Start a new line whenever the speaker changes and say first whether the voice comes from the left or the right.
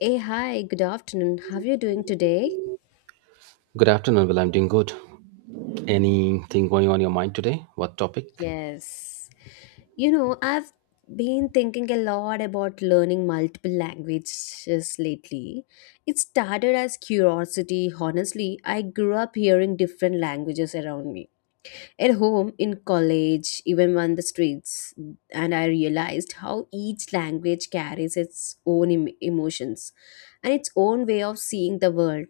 left: Hey, hi, good afternoon. How are you doing today?
right: Good afternoon. Well, I'm doing good. Anything going on your mind today? What topic?
left: Yes. You know, I've been thinking a lot about learning multiple languages lately. It started as curiosity. Honestly, I grew up hearing different languages around me. At home, in college, even on the streets, and I realized how each language carries its own emotions and its own way of seeing the world.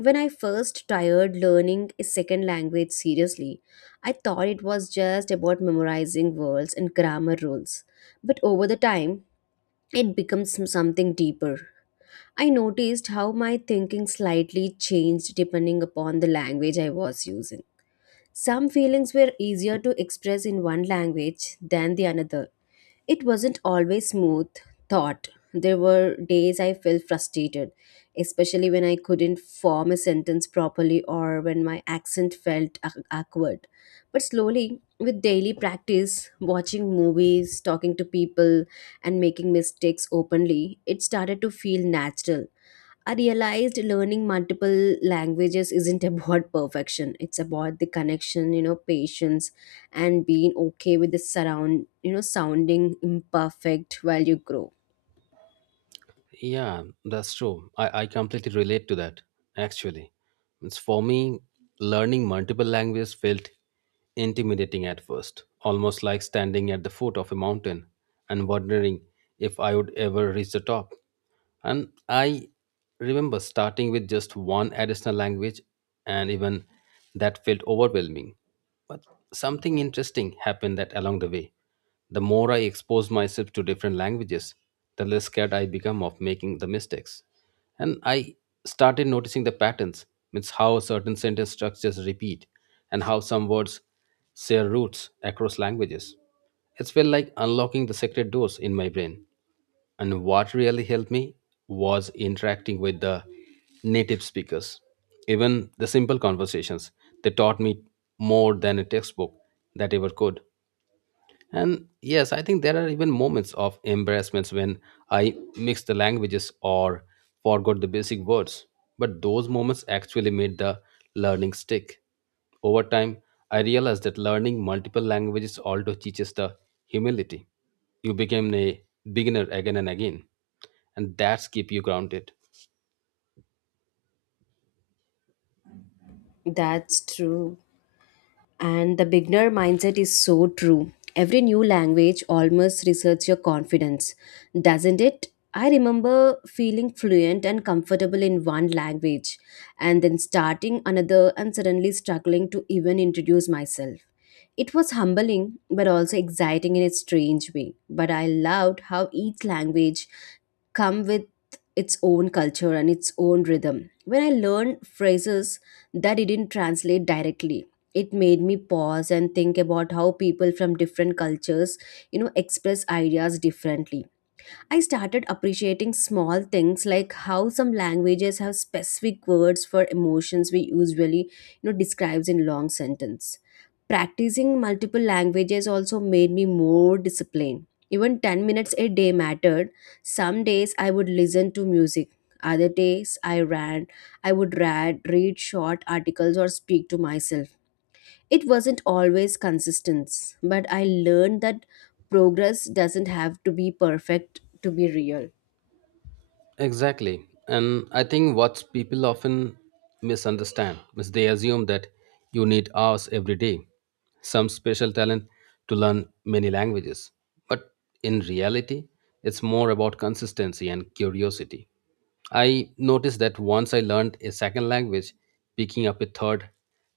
left: When I first tried learning a second language seriously, I thought it was just about memorizing words and grammar rules. But over the time, it becomes something deeper. I noticed how my thinking slightly changed depending upon the language I was using. Some feelings were easier to express in one language than the another. It wasn't always smooth thought. There were days I felt frustrated, especially when I couldn't form a sentence properly or when my accent felt awkward. But slowly, with daily practice, watching movies, talking to people, and making mistakes openly, it started to feel natural. I realized learning multiple languages isn't about perfection. It's about the connection, patience and being okay with the surround, sounding imperfect while you grow.
right: Yeah, that's true. I completely relate to that, actually. It's for me, learning multiple languages felt intimidating at first, almost like standing at the foot of a mountain and wondering if I would ever reach the top. And I remember starting with just one additional language, and even that felt overwhelming. But something interesting happened that along the way. The more I exposed myself to different languages, the less scared I became of making the mistakes. And I started noticing the patterns, means how certain sentence structures repeat and how some words share roots across languages. It felt like unlocking the secret doors in my brain. And what really helped me was interacting with the native speakers. Even the simple conversations, they taught me more than a textbook that ever could. And yes, I think there are even moments of embarrassments when I mix the languages or forgot the basic words. But those moments actually made the learning stick. Over time, I realized that learning multiple languages also teaches the humility. You become a beginner again and again, and that's keep you grounded.
left: That's true. And the beginner mindset is so true. Every new language almost research your confidence, doesn't it? I remember feeling fluent and comfortable in one language and then starting another and suddenly struggling to even introduce myself. It was humbling but also exciting in a strange way. But I loved how each language come with its own culture and its own rhythm. When I learned phrases that didn't translate directly, it made me pause and think about how people from different cultures express ideas differently. I started appreciating small things like how some languages have specific words for emotions we usually describes in long sentence. Practicing multiple languages also made me more disciplined. Even 10 minutes a day mattered. Some days I would listen to music, other days I ran. I would read short articles or speak to myself. It wasn't always consistent, but I learned that progress doesn't have to be perfect to be real.
right: Exactly. And I think what people often misunderstand is they assume that you need hours every day, some special talent to learn many languages. But in reality, it's more about consistency and curiosity. I noticed that once I learned a second language, picking up a third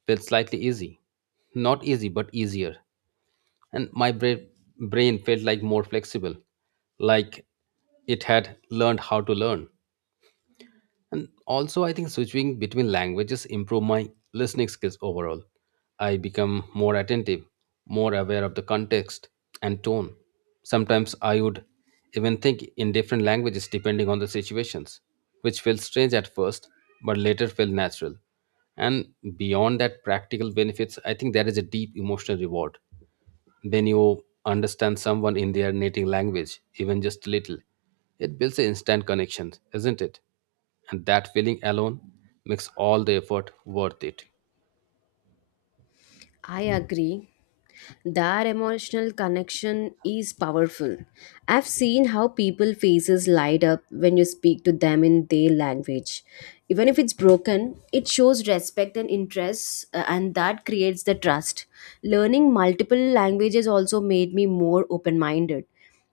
right: felt slightly easy. Not easy, but easier. And my brain felt like more flexible, like it had learned how to learn. And also, I think switching between languages improve my listening skills overall. I become more attentive, more aware of the context and tone. Sometimes I would even think in different languages depending on the situations, which felt strange at first, but later felt natural. And beyond that practical benefits, I think there is a deep emotional reward. When you understand someone in their native language, even just a little, it builds an instant connection, isn't it? And that feeling alone makes all the effort worth it.
left: I agree. That emotional connection is powerful. I've seen how people faces light up when you speak to them in their language. Even if it's broken, it shows respect and interest and that creates the trust. Learning multiple languages also made me more open-minded.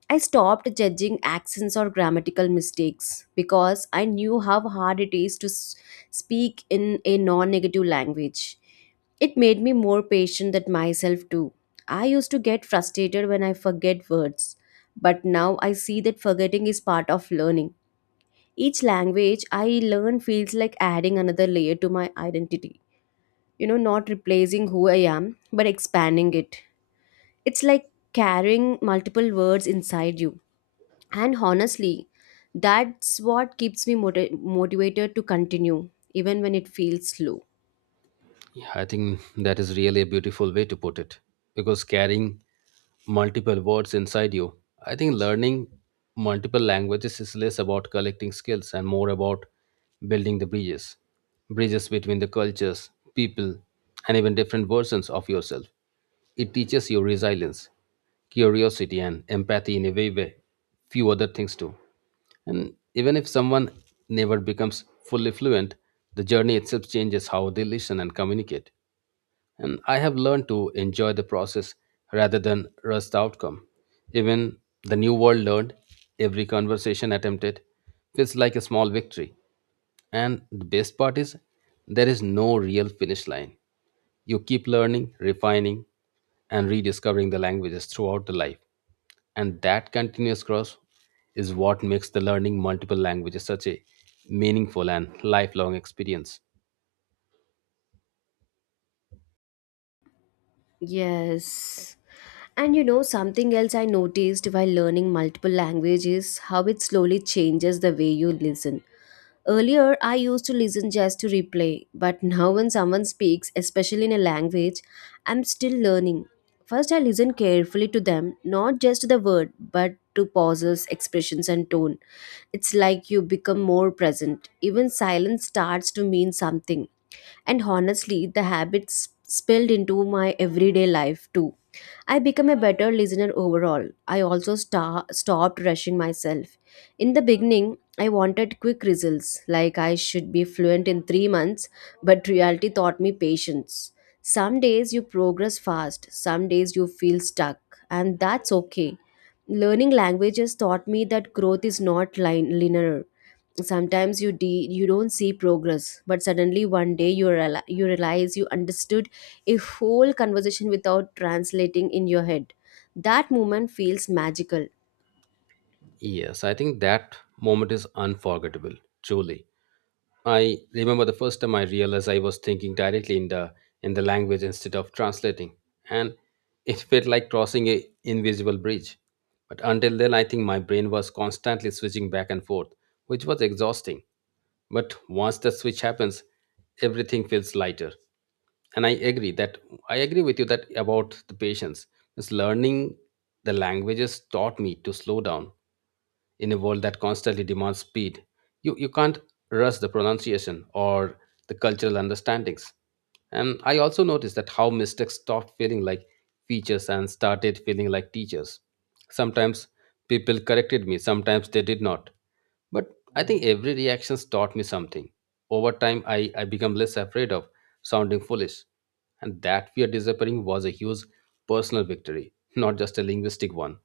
left: I stopped judging accents or grammatical mistakes because I knew how hard it is to speak in a non negative language. It made me more patient with myself too. I used to get frustrated when I forget words, but now I see that forgetting is part of learning. Each language I learn feels like adding another layer to my identity. You know, not replacing who I am, but expanding it. It's like carrying multiple words inside you and honestly, that's what keeps me motivated to continue, even when it feels slow.
right: Yeah, I think that is really a beautiful way to put it because carrying multiple words inside you, I think learning multiple languages is less about collecting skills and more about building the bridges, bridges between the cultures, people, and even different versions of yourself. It teaches you resilience, curiosity, and empathy in a way few other things do. And even if someone never becomes fully fluent, the journey itself changes how they listen and communicate. And I have learned to enjoy the process rather than rush the outcome. Even the new world learned, every conversation attempted feels like a small victory. And the best part is, there is no real finish line. You keep learning, refining, and rediscovering the languages throughout the life, and that continuous growth is what makes the learning multiple languages such a meaningful and lifelong experience.
left: Yes. And something else I noticed while learning multiple languages how it slowly changes the way you listen. Earlier, I used to listen just to replay, but now when someone speaks, especially in a language, I'm still learning. First, I listen carefully to them, not just to the word, but to pauses, expressions, and tone. It's like you become more present. Even silence starts to mean something. And honestly, the habits spilled into my everyday life too. I become a better listener overall. I also stopped rushing myself. In the beginning, I wanted quick results, like I should be fluent in 3 months, but reality taught me patience. Some days you progress fast, some days you feel stuck, and that's okay. Learning languages taught me that growth is not linear. Sometimes you don't see progress, but suddenly one day you realize you understood a whole conversation without translating in your head. That moment feels magical.
right: Yes, I think that moment is unforgettable, truly. I remember the first time I realized I was thinking directly in the language instead of translating, and it felt like crossing a invisible bridge. But until then, I think my brain was constantly switching back and forth, which was exhausting. But once the switch happens, everything feels lighter. And I agree with you that about the patience. This learning the languages taught me to slow down in a world that constantly demands speed. You can't rush the pronunciation or the cultural understandings. And I also noticed that how mistakes stopped feeling like features and started feeling like teachers. Sometimes people corrected me, sometimes they did not. But I think every reaction taught me something. Over time, I became less afraid of sounding foolish. And that fear disappearing was a huge personal victory, not just a linguistic one.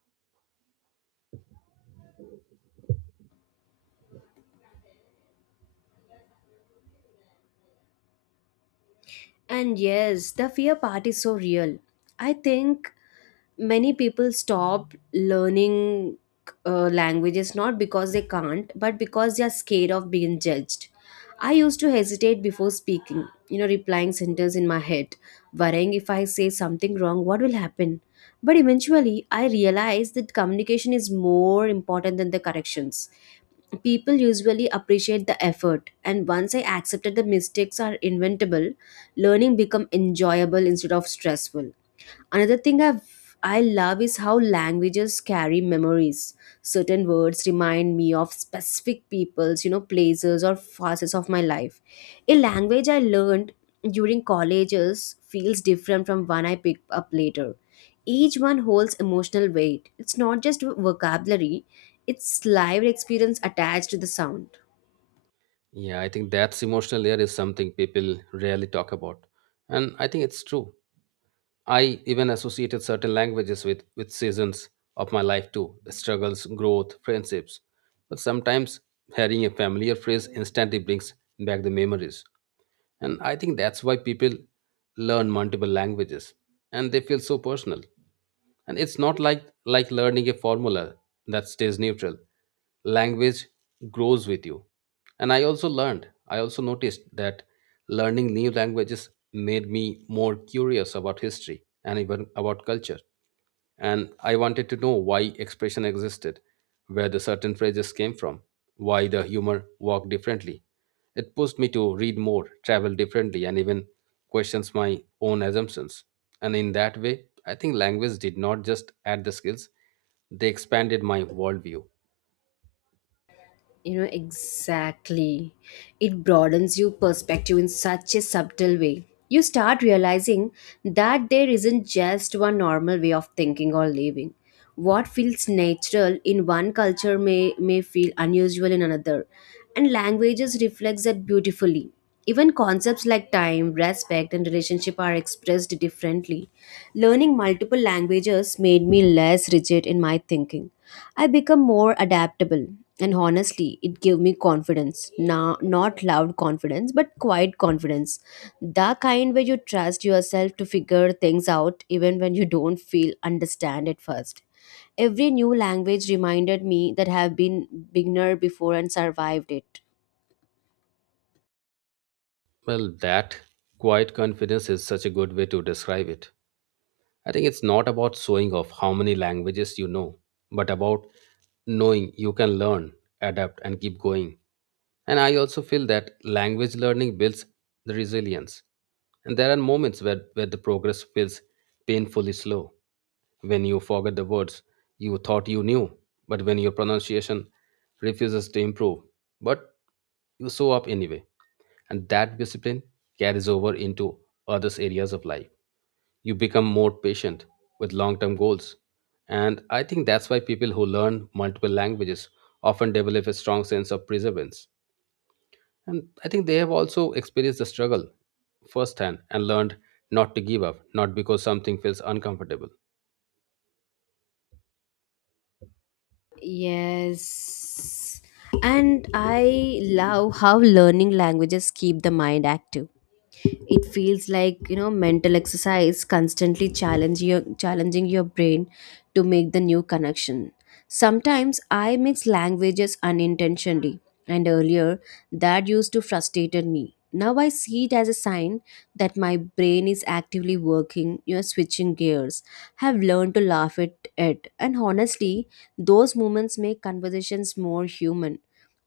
left: And yes, the fear part is so real. I think many people stop learning languages, not because they can't, but because they are scared of being judged. I used to hesitate before speaking, replying sentence in my head, worrying if I say something wrong, what will happen. But eventually I realized that communication is more important than the corrections. People usually appreciate the effort, and once I accepted the mistakes are inventable, learning become enjoyable instead of stressful. Another thing I love is how languages carry memories. Certain words remind me of specific peoples, places or phases of my life. A language I learned during colleges feels different from one I pick up later. Each one holds emotional weight. It's not just vocabulary, it's lived experience attached to the sound.
right: Yeah, I think that's emotional layer is something people rarely talk about. And I think it's true. I even associated certain languages with seasons of my life too, the struggles, growth, friendships. But sometimes hearing a familiar phrase instantly brings back the memories. And I think that's why people learn multiple languages and they feel so personal, and it's not like learning a formula that stays neutral. Language grows with you. And I also noticed that learning new languages made me more curious about history and even about culture. And I wanted to know why expression existed, where the certain phrases came from, why the humor walked differently. It pushed me to read more, travel differently, and even questions my own assumptions. And in that way, I think language did not just add the skills, they expanded my worldview.
left: You know, exactly. It broadens your perspective in such a subtle way. You start realizing that there isn't just one normal way of thinking or living. What feels natural in one culture may feel unusual in another. And languages reflect that beautifully. Even concepts like time, respect, and relationship are expressed differently. Learning multiple languages made me less rigid in my thinking. I become more adaptable, and honestly, it gave me confidence. Now, not loud confidence but quiet confidence. The kind where you trust yourself to figure things out even when you don't feel understand at first. Every new language reminded me that I have been beginner before and survived it.
right: Well, that quiet confidence is such a good way to describe it. I think it's not about showing off how many languages you know, but about knowing you can learn, adapt, and keep going. And I also feel that language learning builds the resilience. And there are moments where the progress feels painfully slow. When you forget the words you thought you knew, but when your pronunciation refuses to improve, but you show up anyway. And that discipline carries over into others areas of life. You become more patient with long term goals. And I think that's why people who learn multiple languages often develop a strong sense of perseverance. And I think they have also experienced the struggle firsthand and learned not to give up, not because something feels uncomfortable.
left: Yes. And I love how learning languages keep the mind active. It feels like mental exercise, constantly challenging your brain to make the new connection. Sometimes I mix languages unintentionally, and earlier that used to frustrated me. Now I see it as a sign that my brain is actively working, switching gears. Have learned to laugh at it, and honestly, those moments make conversations more human.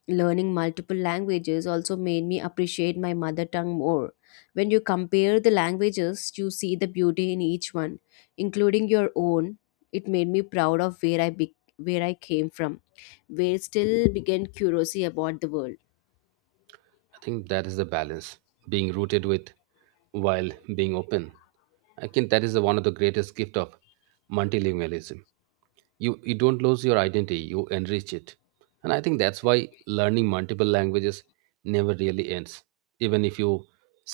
left: Learning multiple languages also made me appreciate my mother tongue more. When you compare the languages, you see the beauty in each one, including your own. It made me proud of where where I came from, where still began curiosity about the world.
right: I think that is the balance, being rooted with while being open. I think that is the, one of the greatest gift of multilingualism. You don't lose your identity, you enrich it. And I think that's why learning multiple languages never really ends. Even if you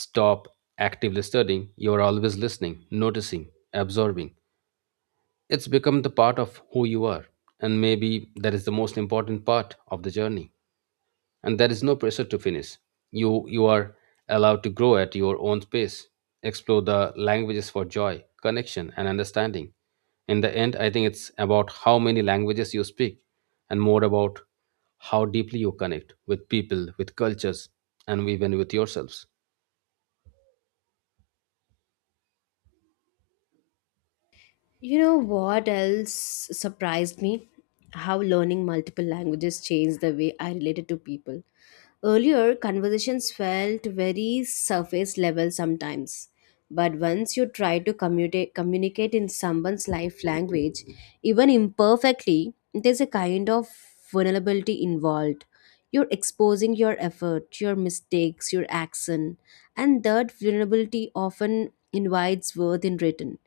right: stop actively studying, you're always listening, noticing, absorbing. It's become the part of who you are, and maybe that is the most important part of the journey, and there is no pressure to finish. You are allowed to grow at your own pace, explore the languages for joy, connection, and understanding. In the end, I think it's about how many languages you speak, and more about how deeply you connect with people, with cultures, and even with yourselves.
left: You know what else surprised me? How learning multiple languages changed the way I related to people. Earlier, conversations felt very surface level sometimes. But once you try to communicate in someone's life language, even imperfectly, there's a kind of vulnerability involved. You're exposing your effort, your mistakes, your accent, and that vulnerability often invites worth in return.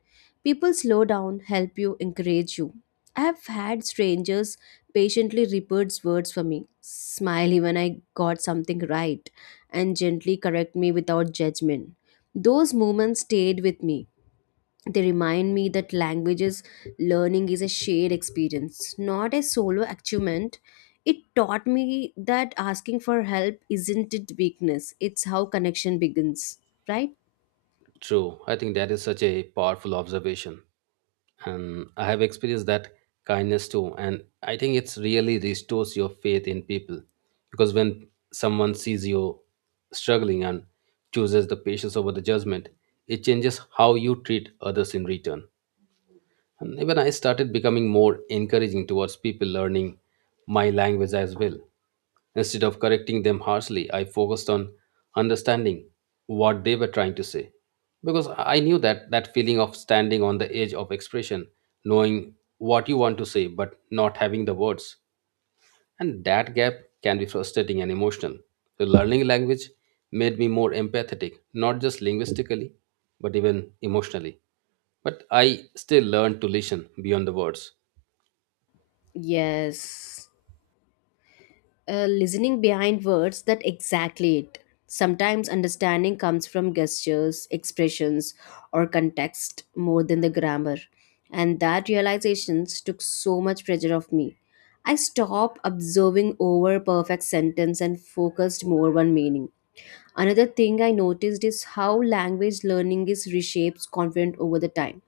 left: People slow down, help you, encourage you. I have had strangers patiently repeats words for me, smile even I got something right, and gently correct me without judgment. Those moments stayed with me. They remind me that languages learning is a shared experience, not a solo achievement. It taught me that asking for help isn't it weakness, it's how connection begins, right?
right: True. I think that is such a powerful observation. And I have experienced that kindness too. And I think it's really restores your faith in people. Because when someone sees you struggling and chooses the patience over the judgment, it changes how you treat others in return. And even I started becoming more encouraging towards people learning my language as well. Instead of correcting them harshly, I focused on understanding what they were trying to say. Because I knew that that feeling of standing on the edge of expression, knowing what you want to say but not having the words, and that gap can be frustrating and emotional. So learning language made me more empathetic, not just linguistically, but even emotionally. But I still learn to listen beyond the words.
left: Yes. Listening behind words, that exactly it. Sometimes understanding comes from gestures, expressions, or context more than the grammar. And that realization took so much pressure off me. I stopped observing over perfect sentence and focused more on meaning. Another thing I noticed is how language learning is reshapes confident over the time.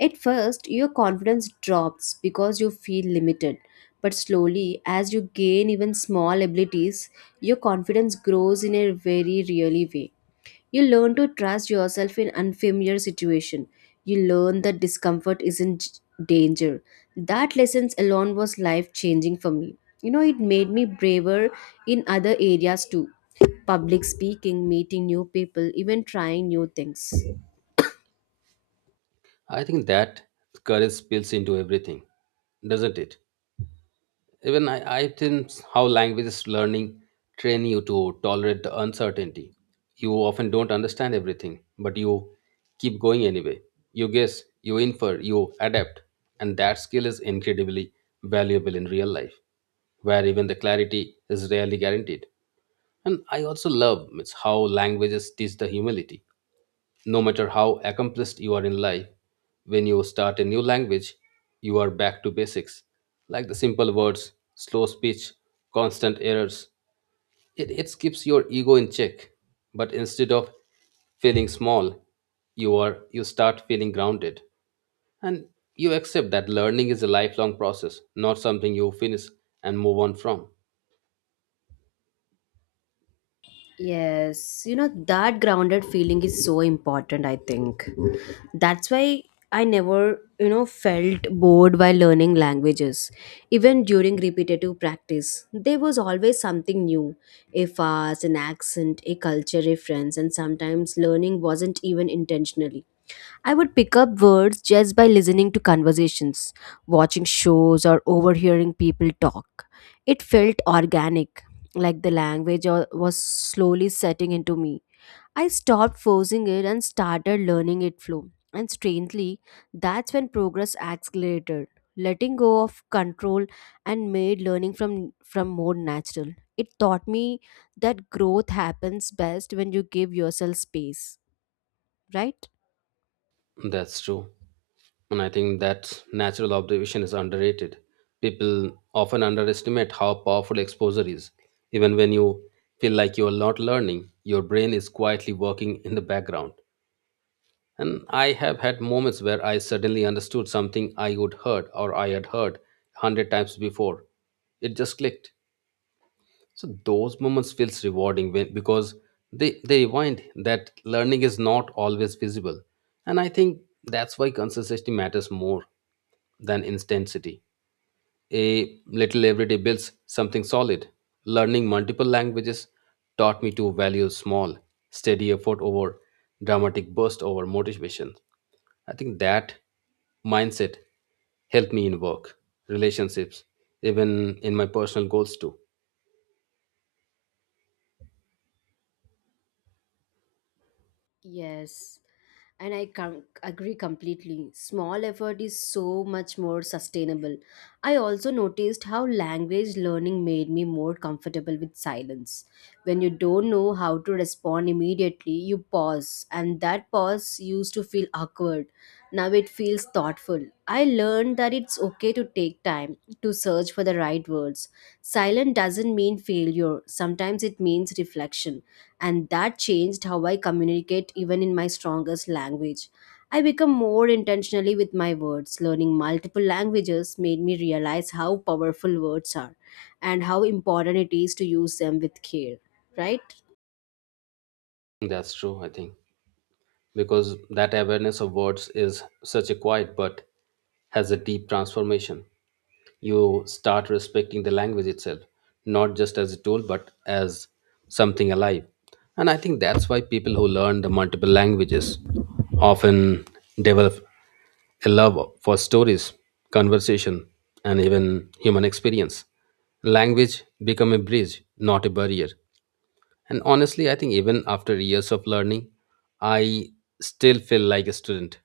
left: At first, your confidence drops because you feel limited. But slowly, as you gain even small abilities, your confidence grows in a very really way. You learn to trust yourself in unfamiliar situation. You learn that discomfort isn't danger. That lessons alone was life changing for me. You know, it made me braver in other areas too. Public speaking, meeting new people, even trying new things.
right: I think that courage spills into everything, doesn't it? Even I think how languages learning train you to tolerate the uncertainty. You often don't understand everything, but you keep going anyway. You guess, you infer, you adapt, and that skill is incredibly valuable in real life, where even the clarity is rarely guaranteed. And I also love it's how languages teach the humility. No matter how accomplished you are in life, when you start a new language, you are back to basics, like the simple words, slow speech, constant errors. It keeps your ego in check, but instead of feeling small, you start feeling grounded, and you accept that learning is a lifelong process, not something you finish and move on from.
left: Yes, that grounded feeling is so important, I think. That's why I never felt bored while learning languages. Even during repetitive practice, there was always something new. A fast, an accent, a culture reference, and sometimes learning wasn't even intentional. I would pick up words just by listening to conversations, watching shows, or overhearing people talk. It felt organic, like the language was slowly setting into me. I stopped forcing it and started learning it flow. And strangely, that's when progress accelerated. Letting go of control and made learning from more natural. It taught me that growth happens best when you give yourself space, right?
right: That's true. And I think that natural observation is underrated. People often underestimate how powerful exposure is. Even when you feel like you are not learning, your brain is quietly working in the background. And I have had moments where I suddenly understood something I had heard a hundred times before. It just clicked. So those moments feels rewarding when, because they remind that learning is not always visible. And I think that's why consistency matters more than intensity. A little every day builds something solid. Learning multiple languages taught me to value small, steady effort over dramatic burst over motivation. I think that mindset helped me in work, relationships, even in my personal goals too.
left: Yes. And I agree completely. Small effort is so much more sustainable. I also noticed how language learning made me more comfortable with silence. When you don't know how to respond immediately, you pause, and that pause used to feel awkward. Now it feels thoughtful. I learned that it's okay to take time to search for the right words. Silent doesn't mean failure. Sometimes it means reflection. And that changed how I communicate even in my strongest language. I become more intentionally with my words. Learning multiple languages made me realize how powerful words are and how important it is to use them with care, right?
right: That's true, I think, because that awareness of words is such a quiet but has a deep transformation. You start respecting the language itself, not just as a tool but as something alive. And I think that's why people who learn the multiple languages often develop a love for stories, conversation, and even human experience. Language become a bridge, not a barrier. And honestly, I think even after years of learning, I still feel like a student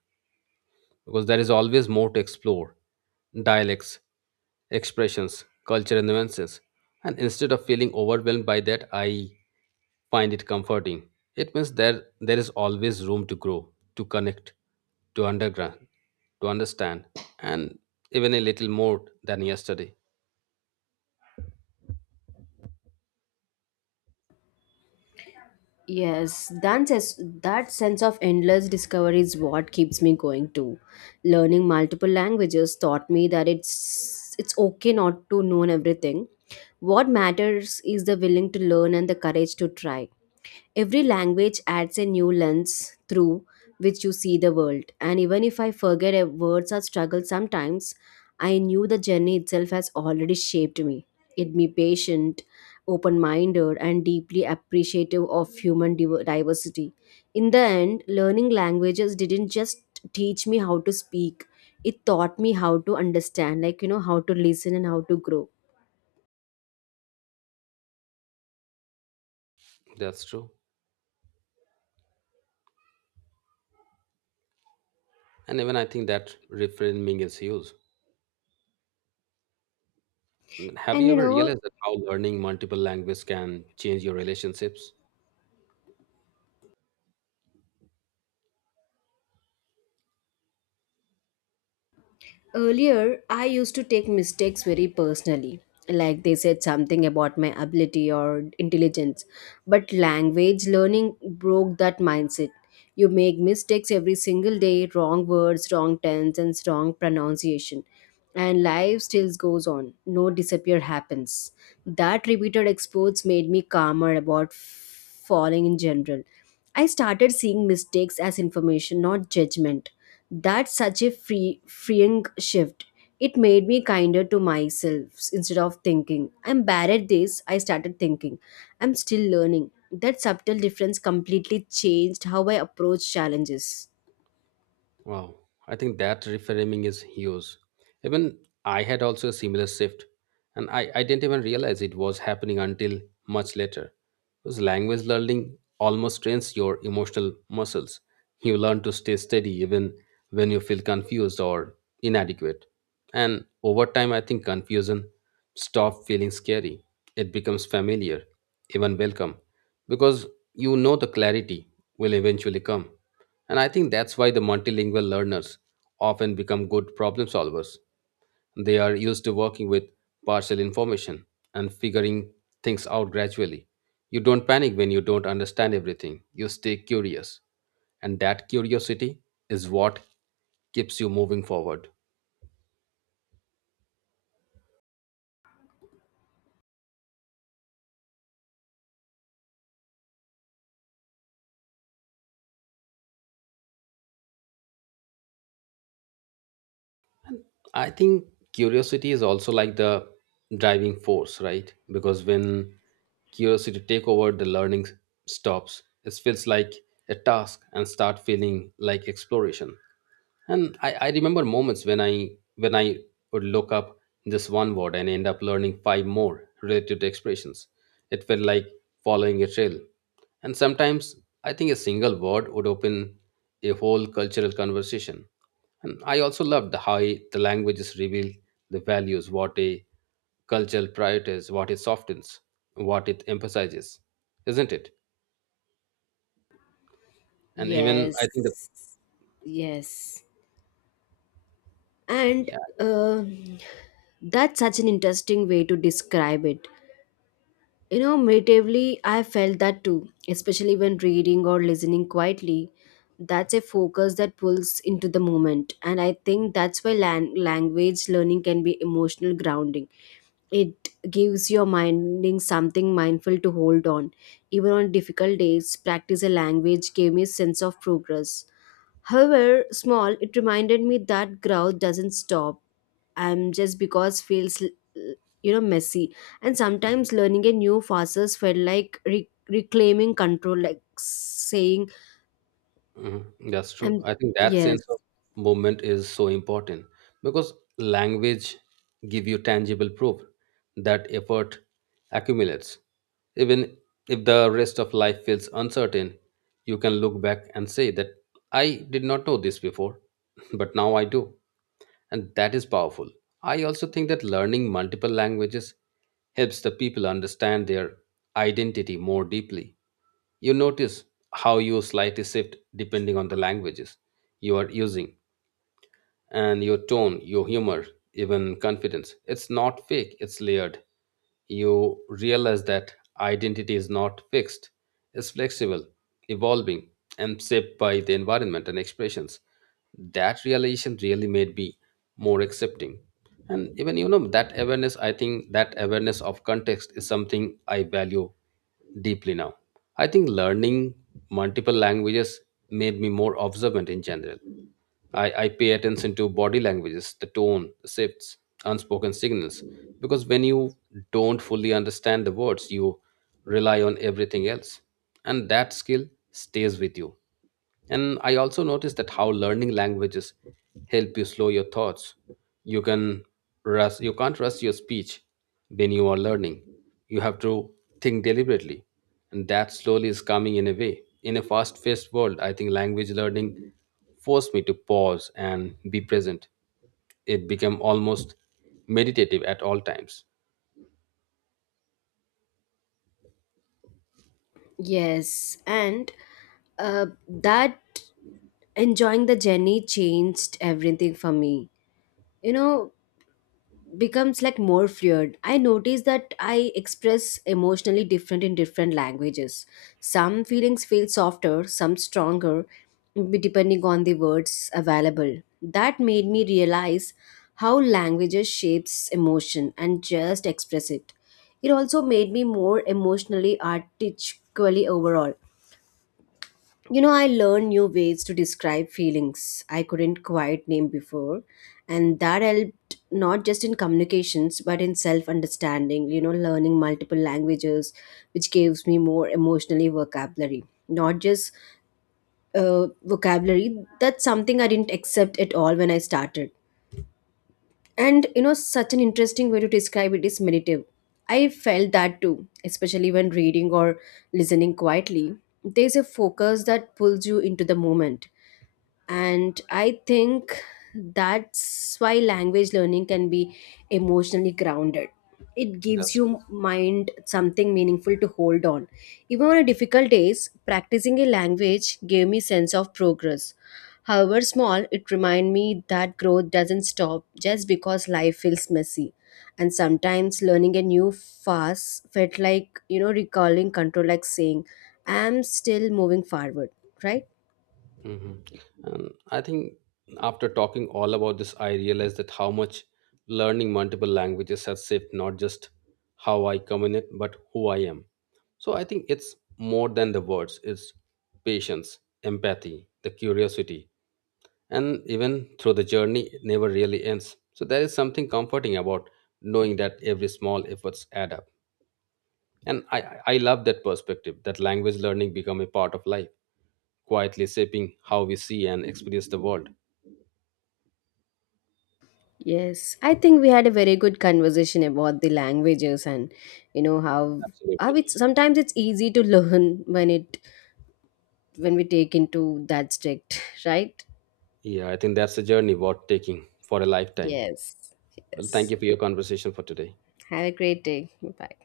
right: because there is always more to explore dialects, expressions, culture, and nuances. And instead of feeling overwhelmed by that, I find it comforting. It means there is always room to grow, to connect, to underground, to understand, and even a little more than yesterday.
left: Yes, that sense of endless discovery is what keeps me going too. Learning multiple languages taught me that it's okay not to know everything. What matters is the willing to learn and the courage to try. Every language adds a new lens through which you see the world. And even if I forget a words or struggle sometimes, I knew the journey itself has already shaped me. It made me patient open minded, and deeply appreciative of human diversity. In the end, learning languages didn't just teach me how to speak, it taught me how to understand, like, how to listen and how to grow.
right: That's true. And even I think that reframing is huge. Have
left: And
right: you
left: you
right: ever
left: know,
right: realized that how learning multiple languages can change your relationships?
left: Earlier, I used to take mistakes very personally, like they said something about my ability or intelligence. But language learning broke that mindset. You make mistakes every single day, wrong words, wrong tense, and wrong pronunciation. And life still goes on. No disappear happens. That repeated exposure made me calmer about falling in general. I started seeing mistakes as information, not judgment. That's such a freeing shift. It made me kinder to myself instead of thinking, I'm bad at this. I started thinking, I'm still learning. That subtle difference completely changed how I approach challenges.
right: Wow, I think that reframing is huge. Even I had also a similar shift, and I didn't even realize it was happening until much later. Because language learning almost trains your emotional muscles. You learn to stay steady even when you feel confused or inadequate. And over time, I think confusion stops feeling scary. It becomes familiar, even welcome, because you know the clarity will eventually come. And I think that's why the multilingual learners often become good problem solvers. They are used to working with partial information and figuring things out gradually. You don't panic when you don't understand everything, you stay curious. And that curiosity is what keeps you moving forward. I think curiosity is also like the driving force, right? Because when curiosity take over, the learning stops. It feels like a task and start feeling like exploration. And I remember moments when I would look up this one word and end up learning five more related expressions. It felt like following a trail. And sometimes I think a single word would open a whole cultural conversation. And I also loved how the languages reveal the values, what a cultural priorities, what it softens, what it emphasizes, isn't it? And even I think the.
left: Yes. Yes. And uh, that's such an interesting way to describe it. You know, meditatively, I felt that too, especially when reading or listening quietly. That's a focus that pulls into the moment. And I think that's why language learning can be emotional grounding. It gives your minding something mindful to hold on. Even on difficult days, practice a language gave me a sense of progress. However small, it reminded me that growth doesn't stop. I'm just because feels messy, and sometimes learning a new facets felt like reclaiming control, like saying,
right: Mhm. That's true.
left: "I'm
right: I think that
left: yes,
right: sense of movement is so important because language give you tangible proof that effort accumulates. Even if the rest of life feels uncertain, you can look back and say that I did not know this before, but now I do. And that is powerful. I also think that learning multiple languages helps the people understand their identity more deeply. You notice how you slightly shift depending on the languages you are using and your tone, your humor, even confidence. It's not fake, it's layered. You realize that identity is not fixed, it's flexible, evolving, and shaped by the environment and expressions. That realization really made me more accepting. And even you know that awareness, I think that awareness of context is something I value deeply now. I think learning multiple languages made me more observant in general. I pay attention to body languages, the tone, the shifts, unspoken signals, because when you don't fully understand the words, you rely on everything else. And that skill stays with you, and I also noticed that how learning languages help you slow your thoughts. You can you can't rush your speech when you are learning. You have to think deliberately, and that slowly is coming in a way. In a fast-paced world, I think language learning forced me to pause and be present. It became almost meditative at all times.
left: yes," and that enjoying the journey changed everything for me. You know, becomes like more fluid. I notice that I express emotionally different in different languages. Some feelings feel softer, some stronger, depending on the words available. That made me realize how languages shapes emotion and just express it. It also made me more emotionally articulate overall. You know, I learned new ways to describe feelings I couldn't quite name before, and that helped not just in communications but in self understanding. You know, learning multiple languages, which gives me more emotionally vocabulary, not just vocabulary. That's something I didn't accept at all when I started. And you know, such an interesting way to describe it is meditative. I felt that too, especially when reading or listening quietly. There's a focus that pulls you into the moment, and I think that's why language learning can be emotionally grounded. It gives
right: Yes.
left: you mind something meaningful to hold on. Even on a difficult days, practicing a language gave me sense of progress. However small, it remind me that growth doesn't stop just because life feels messy. And sometimes learning a new fast felt like, you know, recalling control, like saying, I'm still moving forward, right?
right: Mhm. And I think after talking all about this, I realized that how much learning multiple languages has shaped not just how I communicate, but who I am. So I think it's more than the words, it's patience, empathy, the curiosity. And even through the journey, it never really ends. So there is something comforting about knowing that every small efforts add up. And I love that perspective that language learning become a part of life quietly shaping how we see and experience the world.
left: Yes, I think we had a very good conversation about the languages, and you know how
right: Absolutely.
left: it's sometimes it's easy to learn when we take into that strict, right?
right: Yeah, I think that's a journey worth taking for a lifetime.
left: Yes.
right: Well, thank
left: Yes.
right: you for your conversation for today.
left: Have a great day. Bye.